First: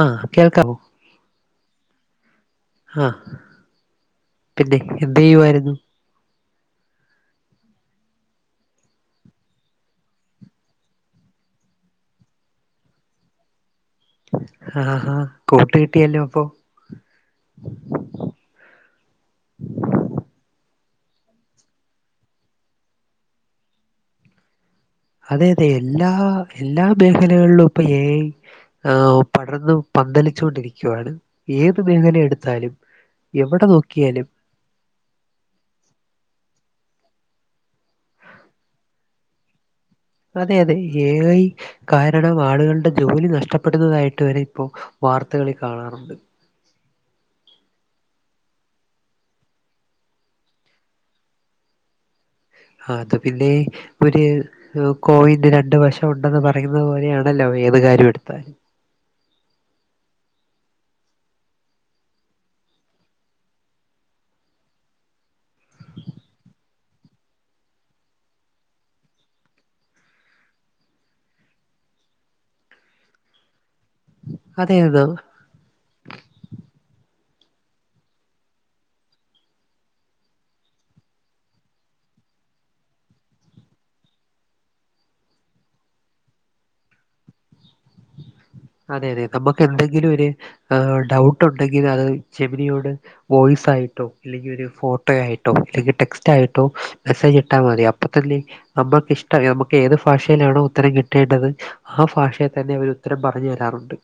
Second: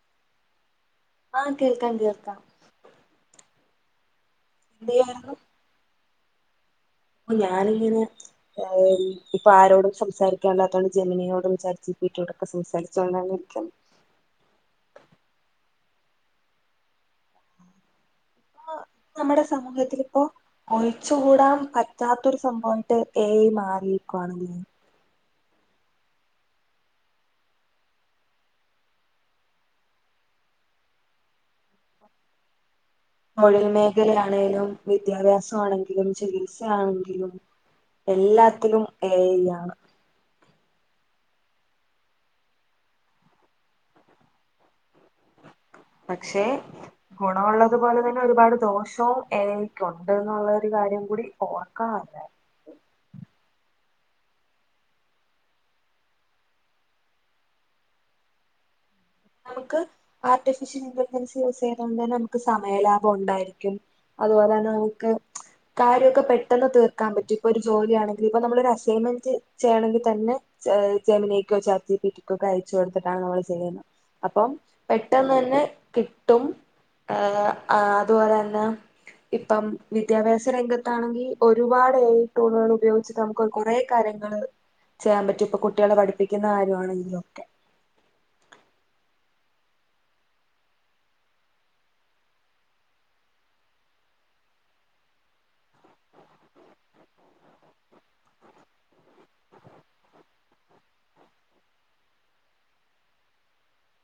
ആഹ് കേൾക്കാമോ ആഹ് കേൾക്കാം കേൾക്കാം. ഹാഹ് പിന്നെ, എന്തെയ്യായിരുന്നു എന്തെയ്യുവായിരുന്നു? അപ്പൊ ഞാനിങ്ങനെ ഏഹ് ഇപ്പാരോടും സംസാരിക്കാൻ ഇല്ലാത്തോണ്ട് ജമിനിയോടും ചാറ്റ് ജീപ്പീറ്റിയോടൊക്കെ സംസാരിച്ചോണ്ടാണ് ഇരിക്ക്ന്ന് ആഹ് ഹാ കൂട്ട് കിട്ടിയല്ലോ അപ്പൊ നമ്മുടെ സമൂഹത്തിൽ ഇപ്പോ ഒഴിച്ചുകൂടാൻ പറ്റാത്തൊരു സംഭവമായിട്ട് എ ഐ മാറിയിരിക്കുവാണ് അതെ അതെ എല്ലാ എല്ലാ മേഖലകളിലും ഇപ്പൊ എ ഐ പടർന്ന് പന്തലിച്ചു കൊണ്ടിരിക്കുവാണ് ഏത് മേഖല എടുത്താലും എവിടെ തൊഴിൽ നോക്കിയാലും മേഖലയാണേലും, വിദ്യാഭ്യാസ ആണെങ്കിലും ചികിത്സയാണെ എല്ലാത്തിലും എ ഐയാണ് അതെ അതെ എ ഐ കാരണം ആളുകളുടെ ജോലി നഷ്ടപ്പെടുന്നതായിട്ട് വരെ ഇപ്പോ വാർത്തകളിൽ കാണാറുണ്ട് പക്ഷേ ഗുണമുള്ളതുപോലെ തന്നെ ഒരുപാട് ദോഷവും എ. ഐക്കുണ്ട് എന്നുള്ളൊരു കാര്യം കൂടി ഓർക്കണം എല്ലാരും അത് പിന്നേ, ഒരു കോയിന്റെ രണ്ടു വശം ഉണ്ടെന്ന് പറയുന്ന പോലെയാണല്ലോ ഏത് കാര്യം എടുത്താലും നമുക്ക് ആർട്ടിഫിഷ്യൽ ഇന്റലിജൻസ് യൂസ് ചെയ്തൊണ്ട് തന്നെ നമുക്ക് സമയലാഭം ഉണ്ടായിരിക്കും അതുപോലെ തന്നെ നമുക്ക് കാര്യമൊക്കെ പെട്ടെന്ന് തീർക്കാൻ പറ്റും ഇപ്പൊ ഒരു ജോലിയാണെങ്കിൽ ഇപ്പ നമ്മളൊരു അസൈൻമെന്റ് ചെയ്യണമെങ്കിൽ തന്നെ ജെമിനിക്കോ ചാറ്റ് ജി പീറ്റിക്കൊക്കെ അയച്ച കൊടുത്തിട്ടാണ് നമ്മൾ ചെയ്യുന്നത് അപ്പോ അതെതോ പെട്ടെന്നന്നെ കിട്ടും ഏഹ് അതുപോലെ തന്നെ ഇപ്പം, വിദ്യാഭ്യാസ രംഗത്താണെങ്കി ഒരുപാട് എ ഐ ടൂണുകൾ ഉപയോഗിച്ച് നമുക്ക് കൊറേ കാര്യങ്ങള് ചെയ്യാൻ പറ്റും. ഇപ്പൊ കുട്ടികളെ പഠിപ്പിക്കുന്ന കാര്യമാണെങ്കിലും ഒക്കെ അതെ അതെ, നമുക്കെന്തെങ്കിലു ഒര് ഏഹ് ഡൗട്ടുണ്ടെങ്കില് അത്, ജെമിനിയോട് വോയിസായിട്ടോ ഇല്ലെങ്കി ഒരു ഫോട്ടോ ആയിട്ടോ ഇല്ലെങ്കി ടെക്സ്റ്റായിട്ടോ മെസ്സേജ് ഇട്ടാ മതി. അപ്പ ത്തന്നെ നമുക്ക് ഇഷ്ട നമുക്ക് ഏത് ഭാഷയിലാണോ ഉത്തരം കിട്ടേണ്ടത് ആ ഭാഷയെ തന്നെ അവര് ഉത്തരം പറഞ്ഞു തരും. തരാറുണ്ട്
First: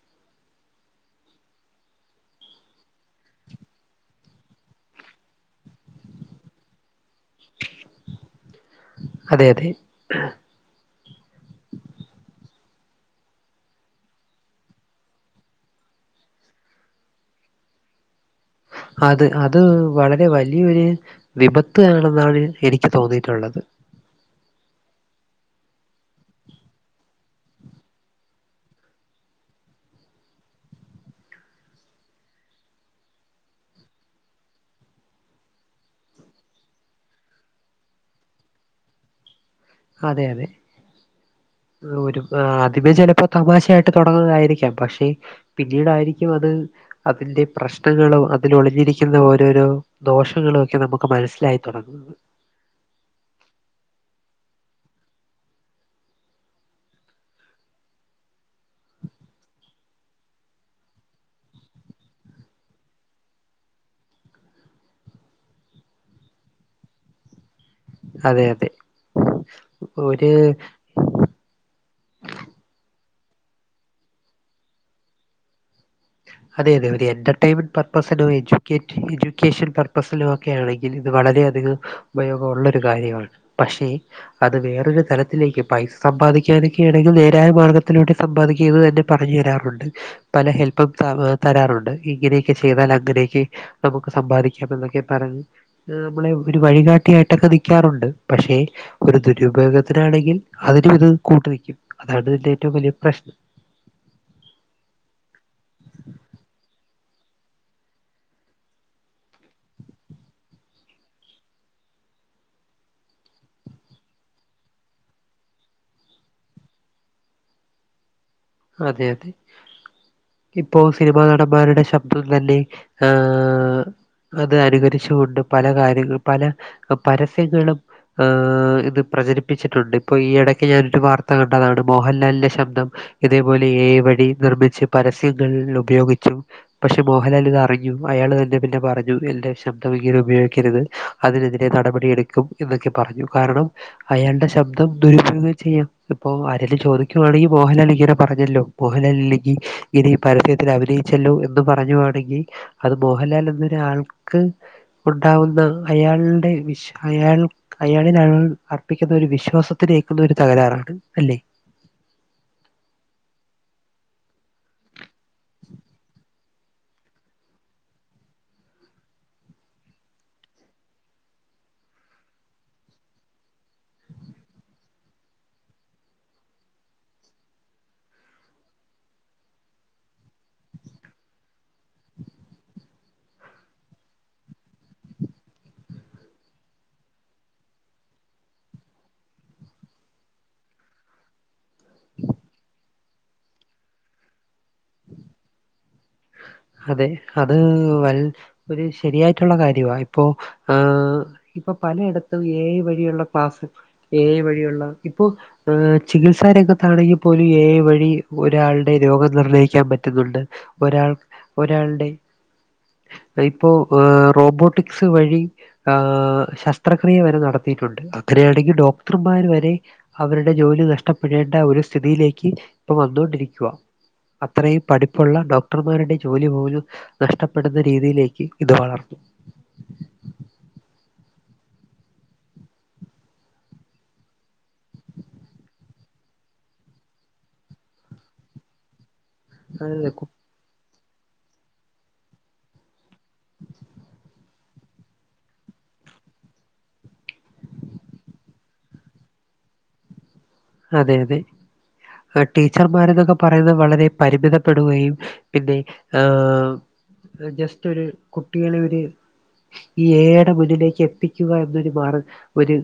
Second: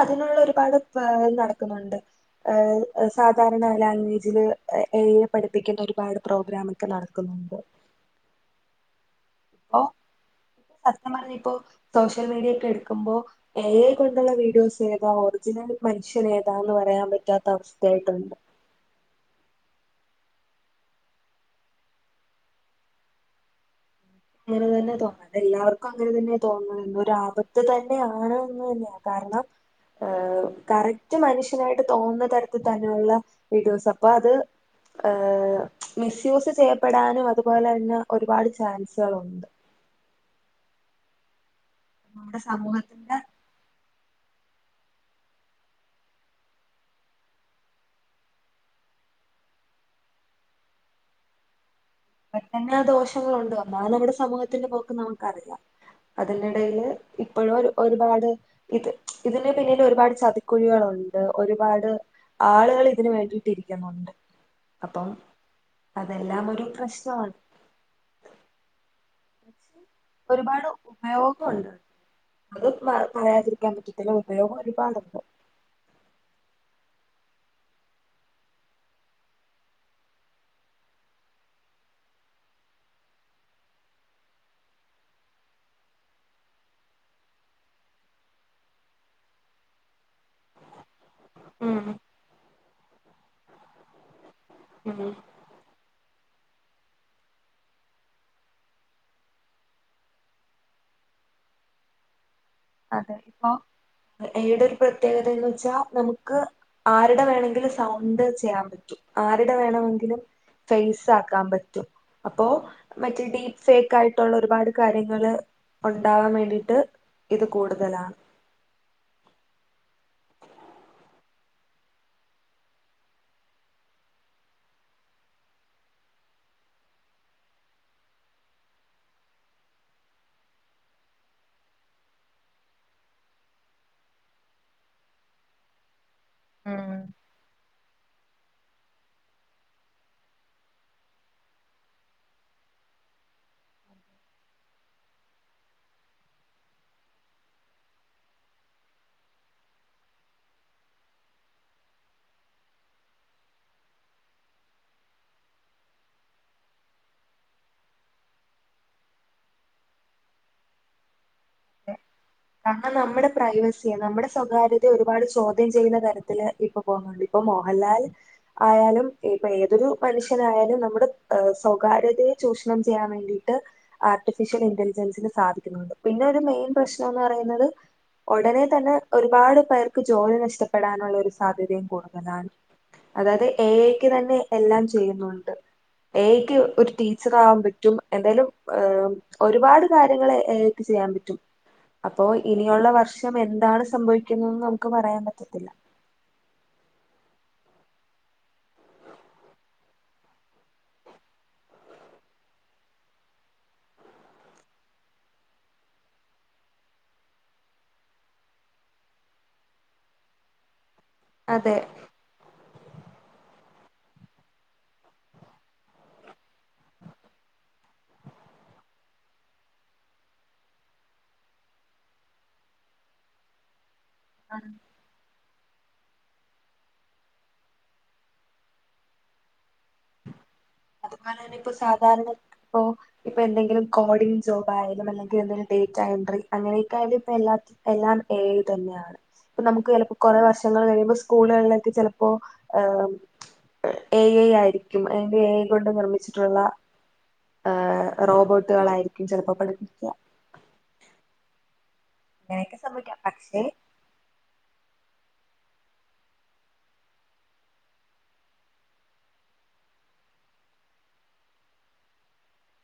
അതിനുള്ള ഒരുപാട് [unintelligible] നടക്കുന്നുണ്ട്. ഏഹ് സാധാരണ ലാംഗ്വേജില് എ ഐ പഠിപ്പിക്കുന്ന ഒരുപാട് പ്രോഗ്രാം ഒക്കെ നടക്കുന്നുണ്ട്. അതെ അതെ ഇപ്പൊ സത്യം പറഞ്ഞാ ഇപ്പോ സോഷ്യൽ മീഡിയ ഒക്കെ എടു ക്കുമ്പോ എ ഐയെ കൊണ്ടുള്ള വീഡിയോസ് ഏതാ ഒറിജിനൽ മനുഷ്യൻ ഏതാന്ന് പറയാൻ പറ്റാത്ത അവസ്ഥയായിട്ടുണ്ട് അത് അത് വളരെ വലിയൊരു വിപത്ത് ആണെന്നാണ് എനിക്ക് തോന്നിയിട്ടുള്ളത്. അങ്ങനെ തന്നെ തോന്നുന്നത്. എല്ലാവർക്കും അങ്ങനെ തന്നെ തോന്നുന്നത്. ഒരു ആപത്ത് തന്നെയാണ് കാരണം, കറക്റ്റ് മനുഷ്യനായിട്ട് തോന്നുന്ന തരത്തിൽ തന്നെയുള്ള വീഡിയോസ് അപ്പൊ അത് മിസ്യൂസ് ചെയ്യപ്പെടാനും അതുപോലെ തന്നെ ഒരുപാട് ചാൻസ് [unintelligible] അതെയതെ ഒരു നമ്മുടെ ആദ്യമേ സമൂഹത്തിന്റെ ചെലപ്പൊ തമാശയായിട്ട് തൊടങ്ങുന്നതായിരിക്കാം പക്ഷേ, പിന്നീടായിരിക്കും അത് അതിന്റെ പ്രശ്നങ്ങളും അതിൽ ഒളിഞ്ഞിരിക്കുന്ന ഓരോരോ ദോഷങ്ങളും ഒക്കെ നമുക്ക് മനസ്സിലായി തുടങ്ങുന്നത് പ്രശ്നങ്ങളും ദോഷങ്ങളുണ്ട് എന്നാൽ നമ്മുടെ സമൂഹത്തിന്റെ നമുക്കറിയാം. അതിന്റെടയില് ഇപ്പഴും ഒരു ഒരുപാട് ഇത് ഇതിന്റെ പിന്നില് ഒരുപാട് ചതിക്കുഴികളുണ്ട്. ഒരുപാട് ആളുകള് ഇതിന് വേണ്ടിയിട്ടിരിക്കുന്നുണ്ട്. അപ്പം അതെല്ലാം ഒരു പ്രശ് [unintelligible] അതെ അതെ ഒരു ഒരുപാട് ഉപയോഗ ഉണ്ട്. അത് [unintelligible] പറയാതിരിക്കാൻ പറ്റത്തില്ല ഉപയോഗം ഒരുപാടുണ്ട് അതെയതെ, ഒര് എൻറർടൈൻമെന്റ് പർപ്പസിനോ എജ്യൂക്കേറ്റ് എഡ്യൂക്കേഷൻ പർപ്പസിനോ ഒക്കെ ആണെങ്കിൽ ഇത് വളരെയധികം ഉപയോഗമുള്ളൊരു കാര്യമാണ്. പക്ഷേ അത് വേറൊരു തരത്തിലേക്ക് പൈസ സമ്പാദിക്കാനൊക്കെ ആണെങ്കിൽ നേരായ മാർഗ്ഗത്തിലൂടെ സമ്പാദിക്കുകയെന്ന് തന്നെ പറഞ്ഞു തരാറുണ്ട് പല ഹെല്പും [unintelligible] ഉം തരാറുണ്ട് ഇങ്ങനെ ചെയ്താലൊക്കെ അങ്ങനൊയൊക്കെ നമുക്ക് സമ്പാദിക പ്പന്തക്കെ ഉം പറഞ്ഞ നമ്മളെ ഒരു വഴികാട്ടിയായിട്ടൊക്കെ നൽക്കാറുണ്ട് പക്ഷെ ഒരു ദുരുപയോഗത്തിനാണെങ്കിൽ അതിനും ഇത് കൂട്ട്നിൽക്കും അതാണ്തിന്റെ അത്പ്പോ എതൊരു പ്രത്യേകതന്ന് വെച്ചാ നമുക്ക് ആരുടെ വേണമെങ്കും സൗണ്ട് ചെയ്യാൻ പറ്റും ആരുടെ വേണമെങ്കിലും ഫേസ് ആക്കാൻ പറ്റും അപ്പോ മറ്റേ ഡീപ്പ് ഫേക്ക് ആയിട്ടുള്ള ഒരുപാട് കാര്യങ്ങള് ഉണ്ടാവാൻ വേണ്ടിട്ട് ഇത് കൂടുതലാണ് അതെ അതെ ഇപ്പോ സിനിമാ നടന്മാരുടെ ശബ്ദം തന്നെ ആഏ അത് അനുകരിച്ചുൊണ്ട് പല കാര്യങ്ങ പല പരസ്യങ്ങളും ഏ് ഇത് പ്രചരിപ്പിച്ചിട്ടുണ്ട് ഇപ്പോ ഈ ഇടയ്ക്ക് ഞാൻ ഒരു വാർത്ത കണ്ടതാണ് മോഹൻലാലിന്റെ ശബ്ദം ഇതേപോലെ ഏ വഴി നിർമ്മിച്ച് പരസ്യങ്ങൾപയോഗി പക്ഷെ മോഹൻലാൽ ഇത് അറി അയാൾ തന്നെ പിന്നെ പറഞ്ഞു എന്റെ ശബ്ദം ഇങ്ങനെ ഉപയോഗിക്കരുത് അതിനെതിരെ നടപടി എടുക്കും എന്നൊക്കെ പറഞ്ഞു കാരണം അയാളുടെ ശബ്ദം ദുരുപയോഗം ചെയ്യാം ഇപ്പൊ ആരെലും ചോദിക്കുവാണെങ്കിൽ മോഹൻ ലാല് ഇങ്ങനെ പറഞ്ഞല്ലോ മോഹൻലാലില്ലെങ്കി ഇനിപരസ്യത്തിൽ അഭിനയിച്ചല്ലോ എന്ന പറഞ്ഞ് തുടങ്ങി അത് മോഹൻലാൽ എന്നൊരാൾക്ക് ഉണ്ടാവുന്ന അയാളുടെ അയാൾക്ക് അയാളിൽ അർപ്പിക്കുന്ന ഒരു വിശ്വാസത്തിലേക്കുന്ന ഒരു തകരാറാണ് അല്ലേ ആ നമ്മുടെ പ്രൈവസിയെ നമ്മുടെ സ്വകാര്യതയ ഒരുപാട് ചോദ്യം ചെയ്യുന്ന തലത്തില് ഇപ്പൊ പോകുന്നുണ്ട് ഇപ്പൊ മോഹൻലാൽ ആയാലും ഇപ്പൊ ഏതൊരു മനുഷ്യനായാലും നമ്മുടെ സ്വകാര്യതയെ ചൂഷണം ചെയ്യാൻ വേണ്ടിട്ട് ആർട്ടിഫിഷ്യൽ ഇന്റലിജൻസിന് സാധിക്കുന്നുണ്ട് പിന്നെ ഒരു മെയിൻ പ്രശ്നം ന്ന് പറയുന്നത് ഉടനെ തന്നെ ഒരുപാട് പേർക്ക് ജോലി നഷ്ടപ്പെടാനുള്ള ഒരു സാധ്യതയും കൂടുതലാണ് അതായത് ഏ ഏ യ്ക്ക് തന്നെ എല്ലാം ചെയ്യുന്നുണ്ട് ഏ ഏ യ്ക്ക് ഒരു ടീച്ചറാവാൻ പറ്റും എന്തായാലും ഒരുപാട് കാര്യങ്ങളെ എ എക്ക് ചെയ്യാൻ പറ്റും അപ്പോ ഇനിയുള്ള വർഷം എന്താണ് സംഭവിക്കുന്നന്ന് നമുക്ക് പറയാൻ പറ്റത്തില്ല അതെ അത് വ ഒരു ശരിയായിട്ടുള്ള കാരുവാഇപ്പോ പലയിടത്തും ഏഎയ് വഴിയുള്ള ക്ലാസ്സ് ഏ വഴിയുള്ള ഇപ്പൊ ചികിത്സാരംഗത്താണെങ്കിൽ പോലും ഏഎയ് വഴി ഒരാളുടെ രോഗം നിർണ്ണയിക്കാൻ പറ്റുന്നുണ്ട് ഒരാൾ അതെ ഒരാൾടെ ഇപ്പോ ഏ റോബോട്ടിക്സ് വഴി ആ ശസ്ത്രക്രിയ വരെ നടത്തിയിട്ടുണ്ട് അങ്ങനെയാണെങ്കിൽ ഡോക്ടർമാർ വരെ അവരുടെ ജോലി നഷ്ടപ്പെടേണ്ട ഒരു സ്ഥിതിയിലേക്ക് ഇപ്പൊ വന്നൊണ്ടിരിക്കുക അത്രയും പഠിപ്പുള്ള ഡോ ഡോക്ടർമാരുടെ ജോലി പോലും നഷ്ടപ്പെടുന്ന രീതിയിലേക്ക് ഇത് വളർന്നു അതുപോലെ തന്നെ ഇപ്പൊ സാധാരണ ഇപ്പോ ഇപ്പൊ എന്തെങ്കിലും കോഡിംഗ് ജോബായാലും അല്ലെങ്കിൽ എന്തെങ്കിലും ഡേറ്റ്എൻട്രി അങ്ങനെയൊക്കൊയാലും എല്ലാം എല്ലാം എ ഐതന്നെയാണ് ഇപ്പൊ നമുക്ക് എളു അതെ കു- കുറ വർഷങ്ങൾ കഴിയുമ്പോ സ്കൂളിലെക്കെ ചെലപ്പോ ഏ ഐ ആയിരിക്കും അതിൻ്റെ ഏ ഐ ണ്ട് നിർമ്മിച്ചിട്ടുള്ള റോബോട്ടുകളായിരിക്കും ചിലപ്പോ പഠിപ്പിക്കുക അതെ അതെ ആ അങ്ങനെയൊക്കെ ടീച്ചർമാര് സംഭവിക്കാം തെക്കെ പക്ഷേ പറയുന്നത് വളരെ പരിമിതപ്പെടുകയും പിന്നെ ജസ്റ്റ് ഒരു കുട്ടികളെ ഒരു എ ഐ ടെ മുന്നിലേക്ക് എത്തിക്കുക എന്നൊരു മാ ണ്ട് ഒരു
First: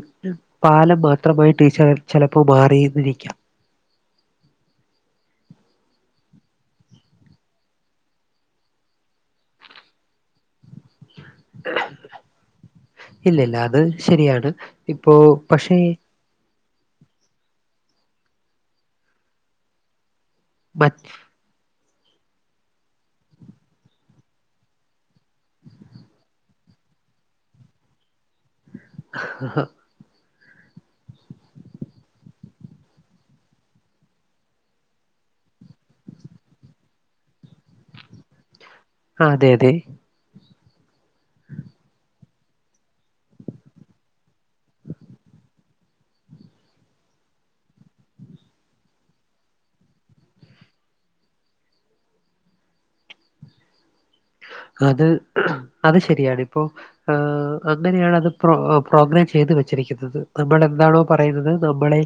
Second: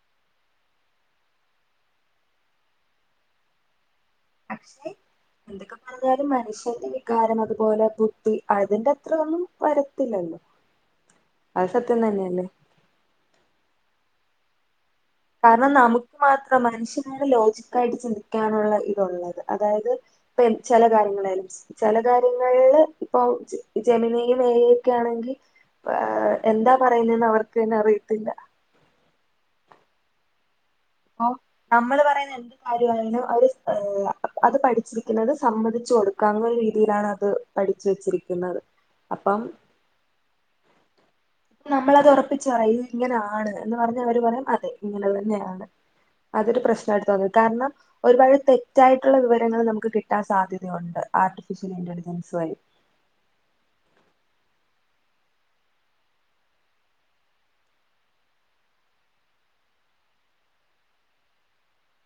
പാലം മാത്രമായിട്ട് ടീച്ചറെ ചിലപ്പോ അപ്പ മാറിന്നിരിക്കാം പക്ഷെ എന്തൊക്കെ പറഞ്ഞാലും മനുഷ്യന്റെ വികാരം അതുപോലെ ബുദ്ധി അതിൻ്റെ അത്ര ഒന്നും വരത്തില്ലല്ലോ അത് സത്യം തന്നെയല്ലേ ഇല്ല ഇല്ല അത് ശരിയാണ് ഇപ്പോ പക്ഷേ മനുഷ്യനായാല് ലോജിക്കായിട്ട് ചിന്തിക്കാനുള്ള ഇതുള്ളത് അതായത് ഇപ്പൻ ചെല മറ്റ് കാര്യങ്ങളായാലും ചില കാര്യങ്ങളില് ഇപ്പൊ ജ ജമീനിയും എ. ഇ. യുക്കെ ആണെങ്കിൽ എന്താ പറയുന്നെന്ന് അവർക്ക് തന്നെ അറിയത്തില്ല ആ അ നമ്മള് പറയുന്ന എന്ത് കാര്യമായാലും അവര് അത് പഠിച്ചിരിക്കുന്നത് സമ്മതിച്ചു കൊടുക്കാന്ന ഒരു രീതിയിലാണ് അത് പഠിച്ച വെച്ചിരിക്കുന്നത് ആ അപ്പം അതെ അതെ നമ്മളത് ഉറപ്പിച്ച് പറയും ഇങ്ങനെ ആണ് എന്ന് പറഞ്ഞ അവര് പറയും അതെ ഇങ്ങനെത്തന്നെ ആണ് അതൊരു പ്രശ്‌നായിട്ടു തോന്നി കാരണം ഒരുപാട് തെറ്റായിട്ടുള്ള വിവരങ്ങൾ നമുക്ക് കിട്ടാൻ സാധ്യത ഉണ്ട് ആർട്ടിഫിഷ്യൽ വീഡിയോസ് വഴി അത് അത് ശരിയാണ് ഇപ്പോൾ അങ്ങനെയാണ് അത് പ്രോഗ്രാം ചെയ്ത് വെച്ചിരിക്കുന്നത് നമ്മൾ എന്താണോ പറയുന്നത് നമ്മളെ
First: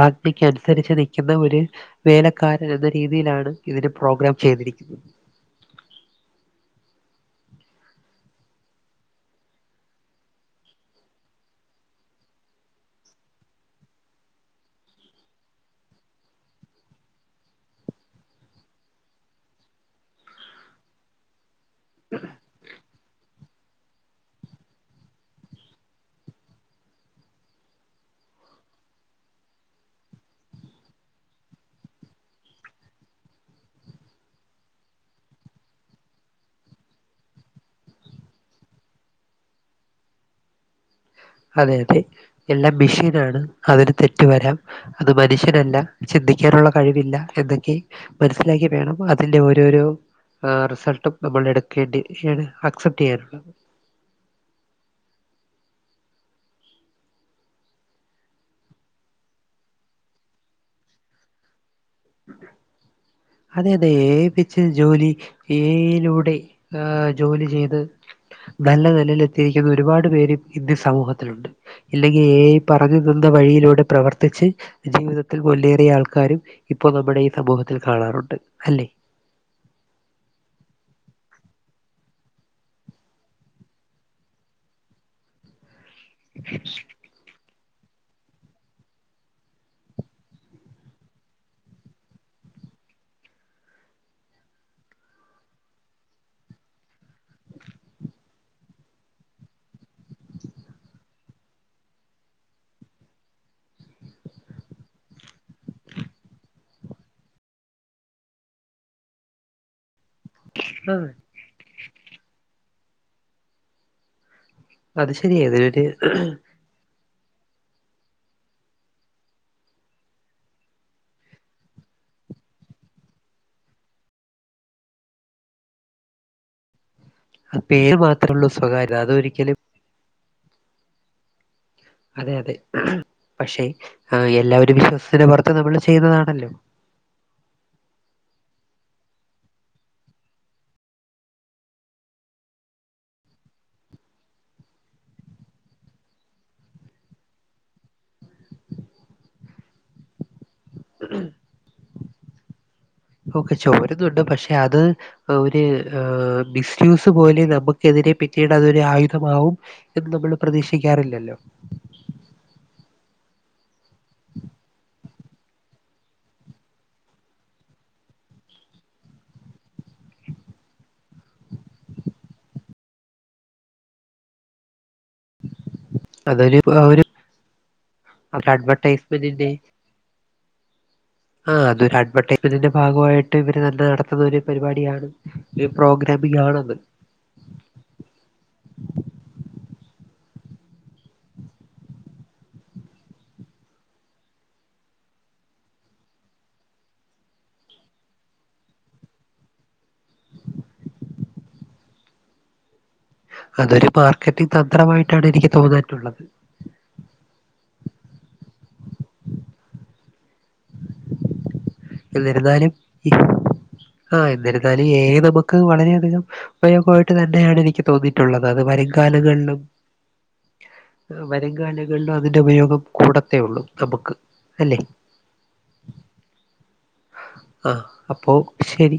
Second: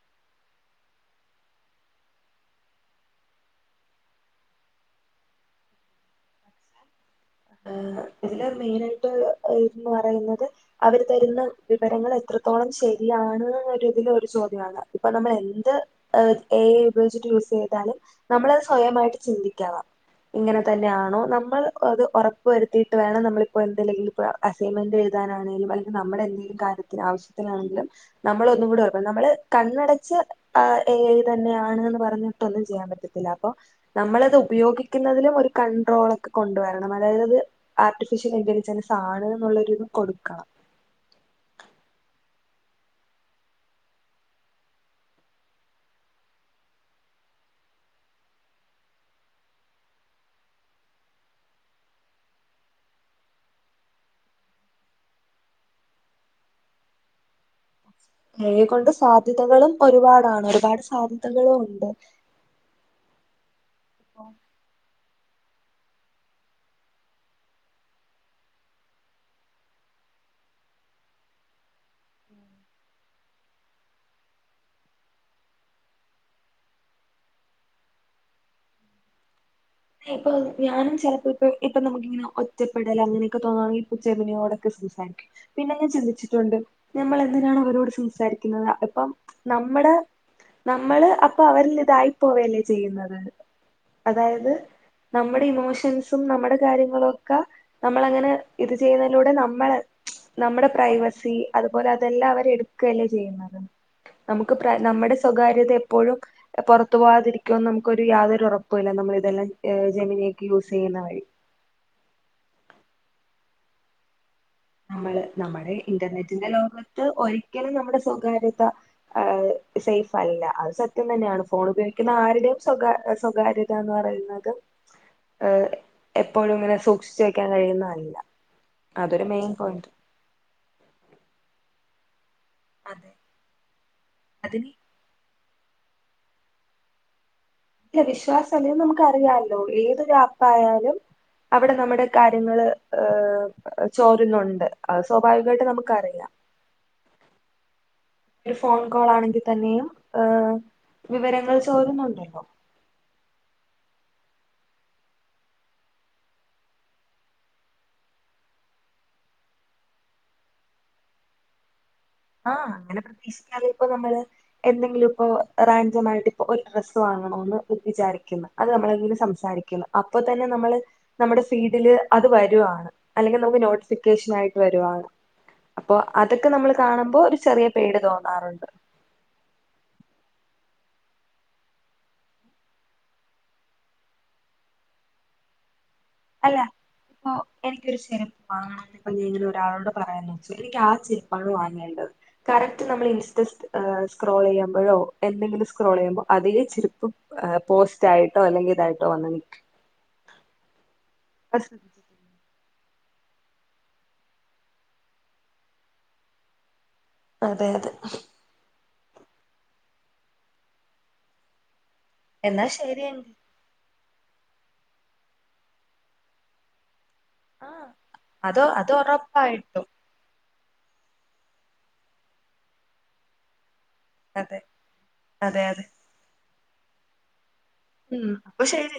ആജ്ഞക്ക് അനുസരിച്ച് നിൽക്കുന്ന ഒരു വേലക്കാരൻ എന്ന രീതിയിലാണ് ഇതിന് പ്രോഗ്രാം ചെയ്തിരിക്കുന്നത് ഇതില് മെയിനായിട്ട് പറയുന്നത് അവര് തരുന്ന വിവരങ്ങൾ എത്രത്തോളം ശരിയാണ് എന്ന രീതിയില് ഒരു ചോദ്യമാണ് ഇപ്പൊ നമ്മൾ എന്ത് എ ഐ ഉപയോഗിച്ചിട്ട് യൂസ് ചെയ്താലും നമ്മളത് സ്വയമായിട്ട് ചിന്തിക്കണം ഇങ്ങനെ തന്നെയാണോ നമ്മൾ അത് ഉറ വരുത്തിയിട്ട് വേണം നമ്മളിപ്പോ എന്തിലെങ്കിലും അസൈൻമെന്റ് എഴുതാനാണെിലും അല്ലെങ്കിൽ നമ്മുടെ എന്തെങ്കിലും കാര്യത്തിന് ആവശ്യത്തിനാണെങ്കിലും നമ്മള് ഒന്നും കൂടിം നമ്മള് കണ്ണടച്ച് എ ഐ തന്നെയാണ്ന്ന് പറഞ്ഞിട്ടൊന്നും ചെയ്യാൻ പറ്റത്തില്ല അപ്പൊ നമ്മളത് ഉപയോഗിക്കുന്നതിലും ഒരു കൺണ്ട്രോളൊക്കെ കൊണ്ടുവരണം അതായത് ആർട്ടിഫിഷ്യൽ ഇന്റലിജൻസ് ആണ് ന്നുള്ളൊരിത് കൊടുക്കണം അതെ അതെ എല്ലാം മിഷീനാണ് അതിന് തെറ്റ് വരാം അത് മനുഷ്യനല്ല ചിന്തിക്കാനുള്ള കഴിവില്ല എന്നൊക്കെ മനസ്സിലാക്കി വേണം അതിറെ ഓരോരോ റിസൾട്ടും നമ്മൾ എടുക്കേണ്ടി അക്സെപ്റ്റ് ചെയ്യാനുള്ളത് എ ഐ കൊണ്ട് സാധ്യതകളും ഒരുപാടാണ് ഒരുപാട് സാധ്യതകളും ഉണ്ട് ഉ അതെ അതെ ഏ ഇപ്പോ ഐ വെച്ച് ജോലി ഏ ഐ ലൂടെ ആ ജോലി ചെയ്ത് നല്ല നിലയിൽ എത്തിയിരിക്കുന്ന ഒരുപാട് പേര് ഇന്ന് സമൂഹത്തിലുണ്ട് ഇല്ലെങ്കിൽ ഏ ഐ പറഞ്ഞു തന്ന വഴിയിലൂടെ പ്രവർത്തിച്ച് ജീവിതത്തിൽ മുന്നേറിയ ആൾക്കാരും ഇപ്പൊ നമ്മുടെ ഈ സമൂഹത്തിൽ കാണാറുണ്ട് അല്ലേ ഇപ്പൊ ഞാനും ചിലപ്പോ ഇപ്പ ഇപ്പൊ നമുക്കിങ്ങനെ ഒറ്റപ്പെടൽ അങ്ങനെയൊക്കെ തോന്നാണെങ്കിൽ ജെമിനിയോടൊക്കെ സംസാരിക്കും പിന്നെ ഞാൻ ചിന്തിച്ചിട്ടുണ്ട് നമ്മൾ എന്തിനാണ് അവരോട് സംസാരിക്കുന്നത് അതിപ്പം നമ്മടെ നമ്മള് അപ്പൊ അവരിൽ ഇതായി പോവല്ലേ ചെയ്യുന്നത് അതായത് നമ്മടെ ഇമോഷൻസും നമ്മടെ കാര്യങ്ങളൊക്കെ നമ്മൾ അങ്ങനെ ഇത് ചെയ്യുന്നതിലൂടെ നമ്മൾ നമ്മടെ പ്രൈവസി അതുപോലെ അതെല്ലാം അവരെ എടുക്കല്ലേ ചെയ്യുന്നുന്നത് നമുക്ക് നമ്മടെ സ്വകാര്യത എപ്പോഴും പുറത്തു പോവാതിരിക്കുമെന്ന് നമുക്കൊരു യാതൊരു ഉറപ്പുമില്ല നമ്മൾ ഇതെല്ലാം [unintelligible] ജെമിനിയൊക്കെ യൂസ് ആ ചെയ്യുന്ന വഴി അത് നമ്മള് ശരിയാ നമ്മടെ ഇതിനൊരു ഇന്റർനെറ്റിന്റെ ലോക ഒരിക്കലും നമ്മുടെ സ്വകാര്യത എ സേഫ് അല്ല അത് സത്യം തന്നെയാണ് ഫോൺ ഉപയോഗിക്കുന്ന ആരുടെയും സ്വ സ്വകാര്യതാന്ന് പറയുന്നത് എ എപ്പോഴും ഇങ്ങനെ സൂക്ഷിച്ചു വെക്കാൻ ത് പേര് കഴിയുന്നതല്ല മാത്രേ ഉള്ളൂ സ്വകാര്യത അതൊരു മെയിൻ അതൊരിക്കലും പോയിന്റ് അതെ അതെ അതെ പക്ഷേ അതിന് എല്ലാവരും വിശ്വാസത്തിന് പുറത്ത് പ്പം നമ്മൾ ചെയ്യുന്നതാണല്ലോ ഇല്ല വിശ്വാസം അല്ല നമക്ക് അറിയാലോ ഏതൊരു ആപ്പായാലും അവിടെ നമ്മടെ കാര്യങ്ങള് ഏ ചോരുന്നുണ്ട് സ്വാഭാവികമായിട്ട് നമക്ക് അറിയാം ഒരു ഫോൺ കോൾ ആണെങ്കിൽ തന്നെയും ആ വിവരങ്ങൾ ചോരുന്നുണ്ട് [unintelligible] ഓക്കെ ചോരുന്നുണ്ട് പക്ഷെ അത് ഒരു ഒ മിസ്യൂസ് പോലെ നമുക്കെതിരെ പിന്നീട് അതൊരു ആയുധമാവും എന്ന് നമ്മൾ പ്രതീക്ഷിക്കാറില്ലല്ലോ ആ അങ്ങനെ പ്രതീക്ഷിക്കാതെ ഇപ്പ നമ്മള് എന്തെങ്കിലും ഇപ്പോ റാൻഡം ആയിട്ട് ഇപ്പൊ ഒരു ഡ്രസ്സ് വാങ്ങണോന്ന് വിചാരിക്കുന്നു അത് നമ്മളെങ്ങും സംസാരിക്ന്ന് അപ്പൊ തന്നെ നമ്മള് നമ്മടെ ഫീഡില് അത് വരുവാണ് അല്ലെങ്കിൽ നമുക്ക് നോട്ടിഫിക്കേഷൻ ആയിട്ട് വരുവാണ് അപ്പൊ അതൊക്കെ അതൊരു നമ്മൾ ആ, കാണുമ്പോ ഒരു ചെറിയ പേടി തോന്നാറുണ്ട് അഡ്വർടൈസ്മെന്റിന്റെ ആ അതൊരു അഡ്വർറ്റയ്സ്മെന്റിന്റെ ഭാഗമായിട്ട് ഇവര് തന്നെ നടത്തുന്ന ഒരു പരിപാടിയാണ് പ്രോഗ്രാമിംഗ് അല്ല ആണത് ഒ ഇപ്പൊ എനിക്കൊരു ചെരുപ്പ് വാങ്ങണമെന്ന് ഇങ്ങനെ ഞാൻ ഒരാളോട് പറയാണ് എനിക്ക് ആ ചെരുപ്പാണ് വാങ്ങേണ്ടത് കറക്റ്റ് നമ്മൾ ഇൻസ്റ്റ സ് എ സ്ക്രോൾ ചെയ്യുമ്പോഴോ എന്തെങ്കിലും സ്ക്രോൾ ചെയ്യുമ്പോ അതേ ചെരുപ്പ് എ പോസ്റ്റ് ആയിട്ടോ അല്ലെങ്കിൽ ഇതായിട്ടോ വന്ന് ക്കും [unintelligible] അതൊരു മാർക്കറ്റിങ് തന്ത്രമായിട്ടാണ് എനിക്ക് തോന്നാറ്റുള്ളത് അതെ അതെ എന്നാ എന്നിരുന്നാലും ഈ ശരിയെങ്കി ആ എന്നിരുന്നാലും ഏ ഐ നമുക്ക് വളരെയധികം ഉപയോഗ അത് തന്നെയാണ് എനിക്ക് ആഹ് തോന്നിയിട്ടുള്ളത് അത് അതോ വരും കാലങ്ങളിലും ഒറപ്പായിട്ടും വരും കാലങ്ങളിലും അതിന്റെ ഉപയോഗം കൂടത്തേ ഉള്ളൂ നമുക്ക് അതെ അല്ലെ അതെ അതെ ആ അപ്പൊ ശരി